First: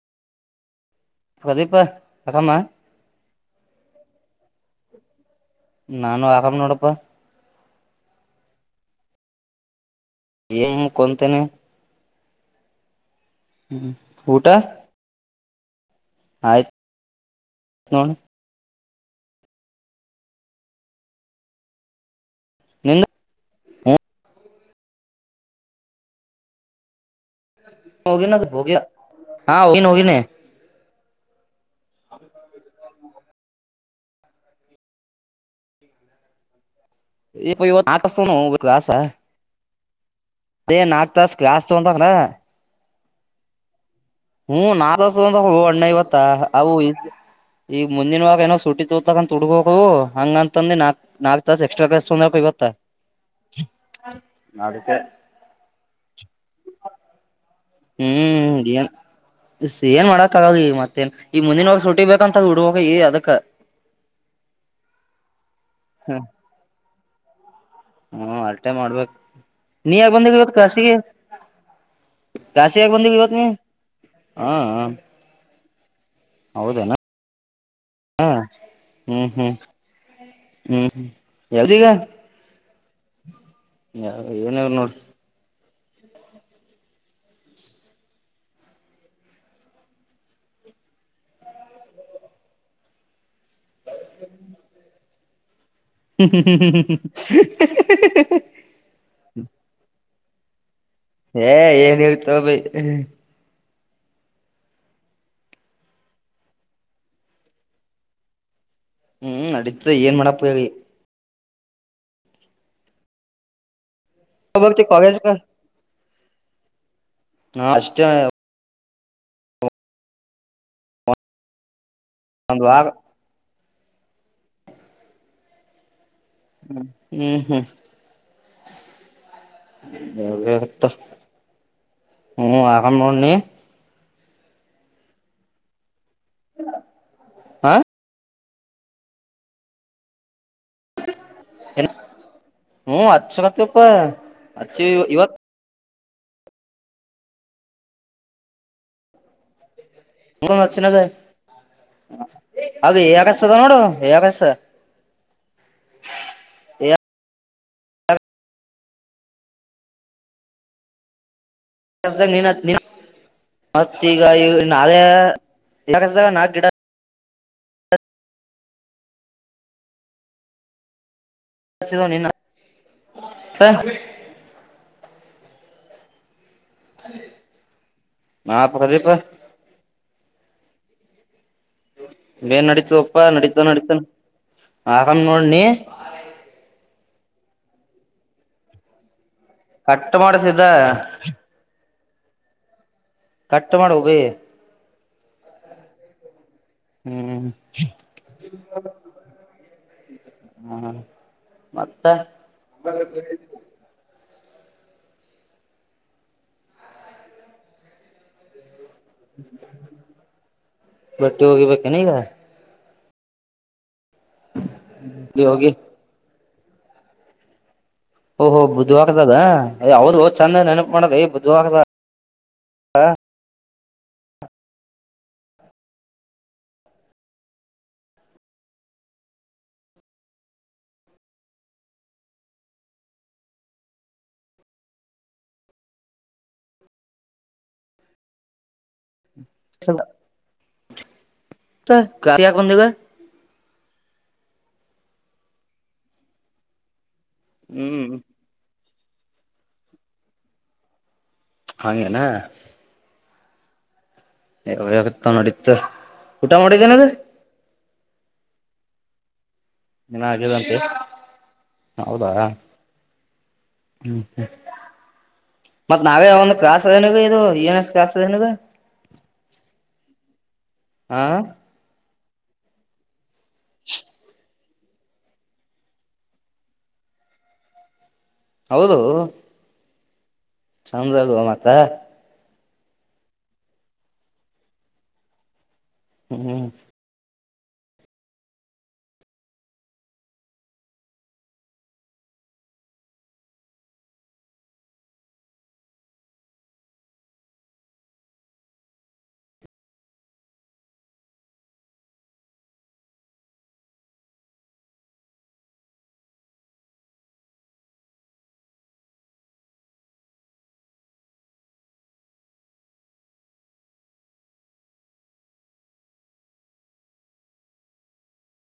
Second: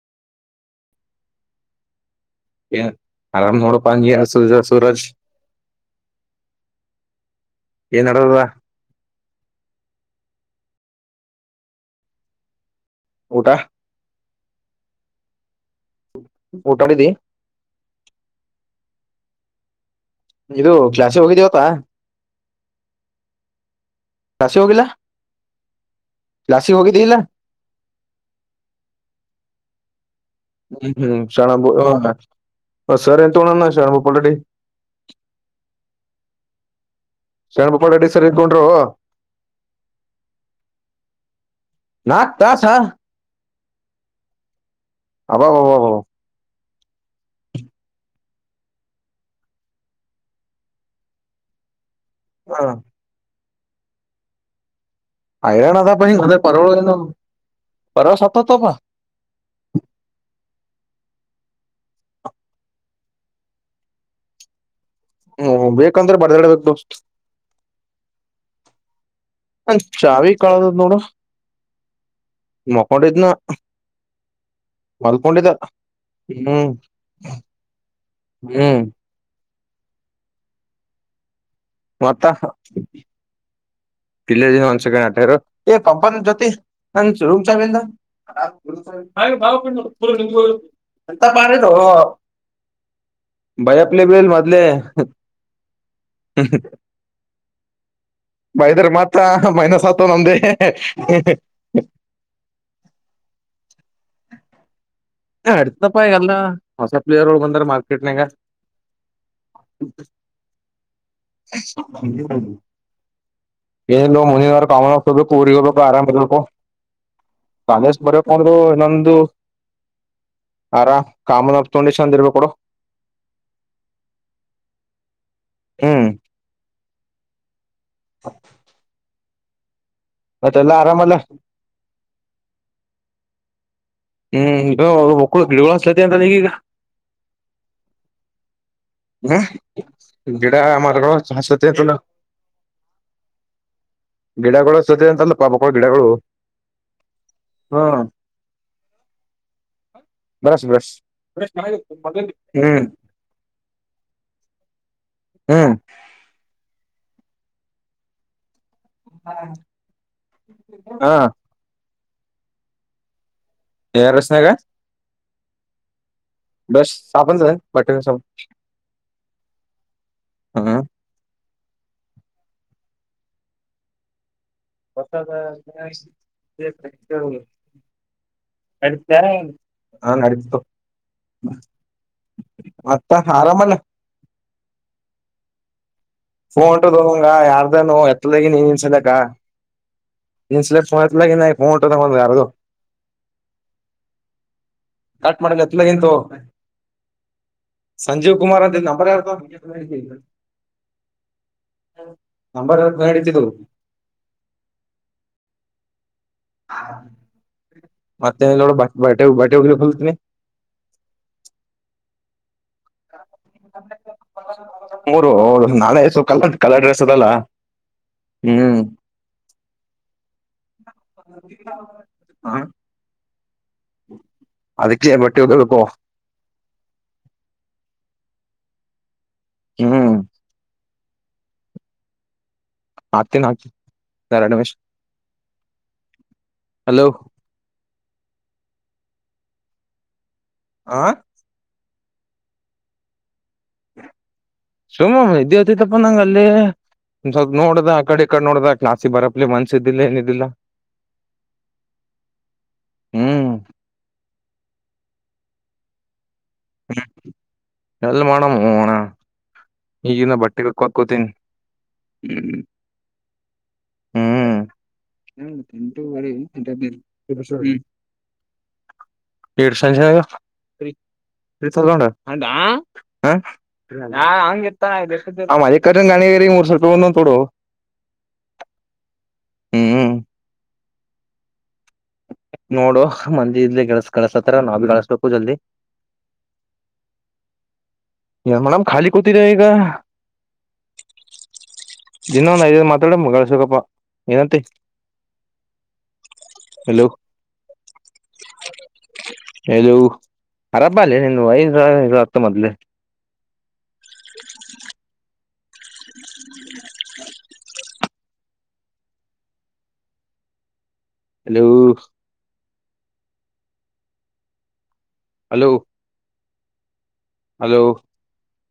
ಪ್ರದೀಪ. ಆರಾಮ ಏ ಆರಾಮ್ ನೋಡಪ್ಪ [unintelligible] ಸೂರಜ್. ನಾನು ಆರಾಮ್ ನೋಡಪ್ಪ. ಏನ್ ನಡೆದಾದ. ನು ಕೊಂತನೆ ಊಟ ಊಟ ಆಯ್ತ್ ಊಟ ಮಾಡಿಡಿ ನೋಡ್ ಇದು ಕ್ಲಾಾಸಿಗೆ ಹೋಗಿದೇವತಾ ನಿಂದು ಹೋಗಿಲ್ಲಾ ಕ್ಲಾಸ್ ಗೆ ಹೋಗಿಿದ್ದ ಇಲ್ಲಾ ಹೋಗಿನ ಹೋಗಿ ಹಾ ಹೋಗಿನ ಹೋಗಿನಿ ಸರ್ ತೋಣ ಶ್ಯಾಮಬೂಪಳಡಿ ಇ ನಾಕಸ್ ತಗೊಂಡ್ರು ಆಸಾ ಅೇ ನಾಕ ದಸ್ಸ್ ತಂತ ನಾಕ್ ತಾಸ ಹೂ ನಾ ಒ ಹ ಅಣ್ಣ ಅಬ್ಬಬ್ಬಬ್ಬ ಇವತ್ತಾ ಅವು ಈ ಈಗ ಮುಂದಿನವಾಗ ಏನೋ ಸುಟ್ಟಿ ತೋತಕಂತ ತುಗಕ ಹೋಗವು ಹಂಗಂತಂದು ನಾಕ್ ನಾಲ್ಕ್ು ತಾಸ ಎಕ್ಸ್ಟ್ರಾ ಕ ಸನ್ನೆ ಕ ಬತ್ತ ಅದಕ್ಕೆ ಹೈರಾಣ ಅದಪ್ಪ ಹಿಂಗ ಪರವಳ ಹೂ ಪರ್ವ ಸತ್ತತ್ತಪ್ಪ ಏನ್ ಮಾಡಕ್ಕೆ ಆಗಲ್ಲ ಮತ್ತೇ ಈ ಮುಂದಿನವಾಗ ಹ್ಹೂ ಬೇಕಂದ್ರೆ ಬರ್ದಾಡ್ಬೇಕೇಕು ಹೂ ಅಲ್ಟೆ ಮಾಡ್ಬೇಕ ನನ್ ನೀ ಯಾಕ್ ಚಾವಿ ಬಂದಿಲ್ಲ ಕಳದದ್ ಕ್ಲಾಸ್ಗೇ ನೋಡು ಕ್ಲಾಸ್ ಯಾಕ್ ಬಂದಿಲ್ಲ ಮಕೊಂಡಿದ್ನ ಇವತ್ತು ಮಲ್ಕೊಂಡಿದ್ದ ಹ್ಮ್ ಹ ಹ್ಮ್ ಹೂ ಹೂ ಹೂ ಮತ್ತಾ ಪಿೇ ಜ ಏನ ಒನ್ ನೋಡ್ ಸೆಕೆಂಡ್ ಆಟರ ಎ ಕಂಪನ್ ಜೊತಿ ರೂಮ ಚ ಎಂತ ಪಾರ ಬರಪ್ಲೆ ಬೆಲ್ ಮದಲೆ ಹ್ಮ್ ಹ್ಮ್ ಹ್ಮ್ ಹ್ಮ್ ಹ್ಮ್ ಹ್ಮ್ ಹೂ ಬೈದ್ರ ಮತ್ರ ಮೈನಸ್ ಆತ್ತ ನಮ್ದೇ ಹ ಏ ಏನ್ ಹೇಳ್ತಾವ ಭೈ ಅಡ್ತದಪ್ಪಾಯಗಲ್ಲ ಹೊಸ ಪ್ಲೇಯರ್ ಒಳ ಬಂದಾರೆ ಮಾರ್ಕೆಟ್ನಂಗ ಹೂ ನಡೀತ ಏನ್ ಮಾಡಪ್ಪ ಹೇಳಿ ಹ ಎನೋ ಮುನಿವರ ಹೋಗ್ತಿ ಕಾಮನ ಕಾಲೇಜ್ ಹಾ ಪೂರಿಗಗಳುಬೇಕ ಆರಾಮಭ ಹಾ ಕಾಲೇಜು ಅಷ್ಟೇ ಬರಕ ಅದರ ಇಂದ ದ ಆರ ಕಾಮ ನಪ್ತೊಂಡ ಚಂದ್ರಬೇಕ ಕೊಡ ಒಂದ್ ವಾರ ಹ್ಮ್ ಹ್ಮ್ ಹ್ಮ್ ಹ್ಮ್- ಹಫ. ಹತ್ತ ಹ್ಮ್ ಆಗ ನೋಡ ನಿ ಹ್ಮ್ ಬಳ ಗಿಗಳುಳ ಅಂತಾ ನೀಗ ಹಾ ಹ್ಮ್ ಗಿಡಾ ಮರಗಳು ಹ ಸತಿ ಅಂತಲ್ಲ ಹ್ಮ್ ಹಚ್ಚಕತ್ತಪ್ಪ ಗಿಡಗಳು ಹಚ್ಚಿ ಸತೆ ಅಂತಲ್ಲ ಇವತ್ ಪಾಪಗಳು ಗಿಡಗಳು ಹ್ಮ್ ಬ್ರಶ್ ಬ್ರಶ್ ಹಚ್ಚಿನದ ಬ್ರಶ್ ಮನೆಯಾಗಿದೆ ತಂದಿಲ್ಲ ಇಲ್ಲ ಬ ಹ್ಮ್ ಹ ಹೆರಸ ಹಾ ಎಸ ನಿನ ಮತ್ತ ಈಗ ರಸ್ನಾಗ ಈಗ ನಾಳೆ ಯ ನಾಕ ಗಿಡ ಪಾಪನ್ ಬಟ್ಟ ಸ ಹ್ಮ್ [unintelligible] ತ್ತ ಹೊಸದ ನಾ ಪ್ರದೀಪ ಅಡತಾರ ಆನ್ ನಡಿತಿತ್ತು ಏನ್ ನಡೀತಪ್ಪಾ ನಡತು ಆರಾಮಲ್ಲ ನಡತ ಆರಾಮ್ ನೋಡಿ ನೀ ಫೋನ್ ಉಂಟು ಹೋಂಗ ಯಾರ್ದೇನು ಎತ್ತದಗಿ ನೀನ್ ನಿನ್ಸಲಕ್ಕ ಕಟ್ ಮಾಡಸಿದ್ದ ಇನ್ಸ್ಲ ಪಯತಲ ನೋ ಕೊಟ್ಟ ಹೋಗ ಯಾರದು ಕಟ್ ಮಾಡಿ ವಗಿ ಕಟ್ ಮಾಡಂಗ ಅತ್ಲ ಎಂತು ಹ್ಮ್ ಸಂಜೀವ್ ಕುಮಾರ್ ಅಂತ ನಂಬರ ಯಾರದು ಹ ಮತ್ತೆ ನಡೀತಿದ್ದು ಹ ಮತ್ತೆ ಏನಿಲ್ಲ ನೋಡಪ್ಪ. ಬಟ್ಟೆ ಹೋಗ ಬೇಕ್ ಏನ್ ಇಗ. ಹ್ಮ್ಮ್. ಮೂರು ಇಲ್ಲಿ ಹೋಗಿ ನಾಳೆ ಸು ಕಲ್ಲ. ಕಲರ್ ಡ್ರೆಸ್ ಅದಲ್ಲ. ಓಹೋ ಹ್ಮ್ ಬದುವರದ ಹೇ ಹೌದ್ [unintelligible] ಚಂದ ನನ. ಹಾ. ಅದಕ್ಕೆ ಬಟ್ಟಿ ವಾಗಿಬೆಕ್ಕು. ಹ್ಮ್. ಅತಿನಿ ಅತ್ ಎರೆಡು ನಿಮಿಷ ಹಲೋ. ಚಲ. ಆ. ಕತ್ತ ಆಕಂದಗ [unintelligible] ಸುಮ ಇದ್ಯತಿ ತಪ್ಪ ನಂಗ ಅಲ್ಲಿ. ಸ್ವಲ್ ನೋಡ್ದ ಹ್ಮ್ ಕಡೆ ಕಡೆ ನೋಡ್ದ. ಕ್ಲಸಿ ಬರಪಲಿ ಮನ್ಸ ಇದಿಲ್ಲ ಏನಿದಿಲ್ಲ. ಹಂಗನಾ. ಹ್ಮ್. ಎ ತೊಂಡ ಅಡಿತ. ಊಟ ಮಾಡಿದ್ದನ ರ. ಎಲ್ ಮಾಡೋಮೋ ಅಣ್ಣ. ಇನ್ನ ಈಗಿನ ಆಗಿಲ್ಲ ಬಟ್ಟಿ ಅಂತೆ ಹೋಗಿಯಾಕ್ ಕೂತಿನಿ ಹ್ಮ. ಹ್ಮ ಮತ್ ನಾವೇ ಒಂದು ಕಾಸದನಗ ಇದು ಯನ್ ಎಸ್ ಕಾಸದನಗ ಹಾ ಹೌದಾ ಹಾ ಹಂಗಗೆ. ೆ ಕಠನ್ ಗಾಣಿ ವ ಮೂರುಸಕ ತೊಡೋ. ಹೌದು. ಹ್ಮ್. ಚಂದ ಅಲ್ುವ ಮಾತ್ತ.. ನೋಡು ಮಂದಿ ಇಲಿ ಳಸ ಕಳಸತ್ತಾರ ನಾವ ಭೀ ಕಳಸ್ಬೇಕು ಜಲ್ದಿ. ಹ್ಮ್್ಮ. ಮೇಡಮ್ ಖಾಲಿ ಕೂತಿದ್ದ ಈಗ ದಿನ ಒಂದ ಐದ ಮಾತಾಡಳ್ಸಕಪ್ಪ ಏನಂತಲೋಲೋ ಅರಬ ಅಲ್ಲ ನಿ ಐದ್ ಸಾವ ಹತ್ತ ಮೊದ್ಲೆ. ಹ್ಮ್ಮ್. ಹಲೋ. ಹಲೋ. ಹಲೋ.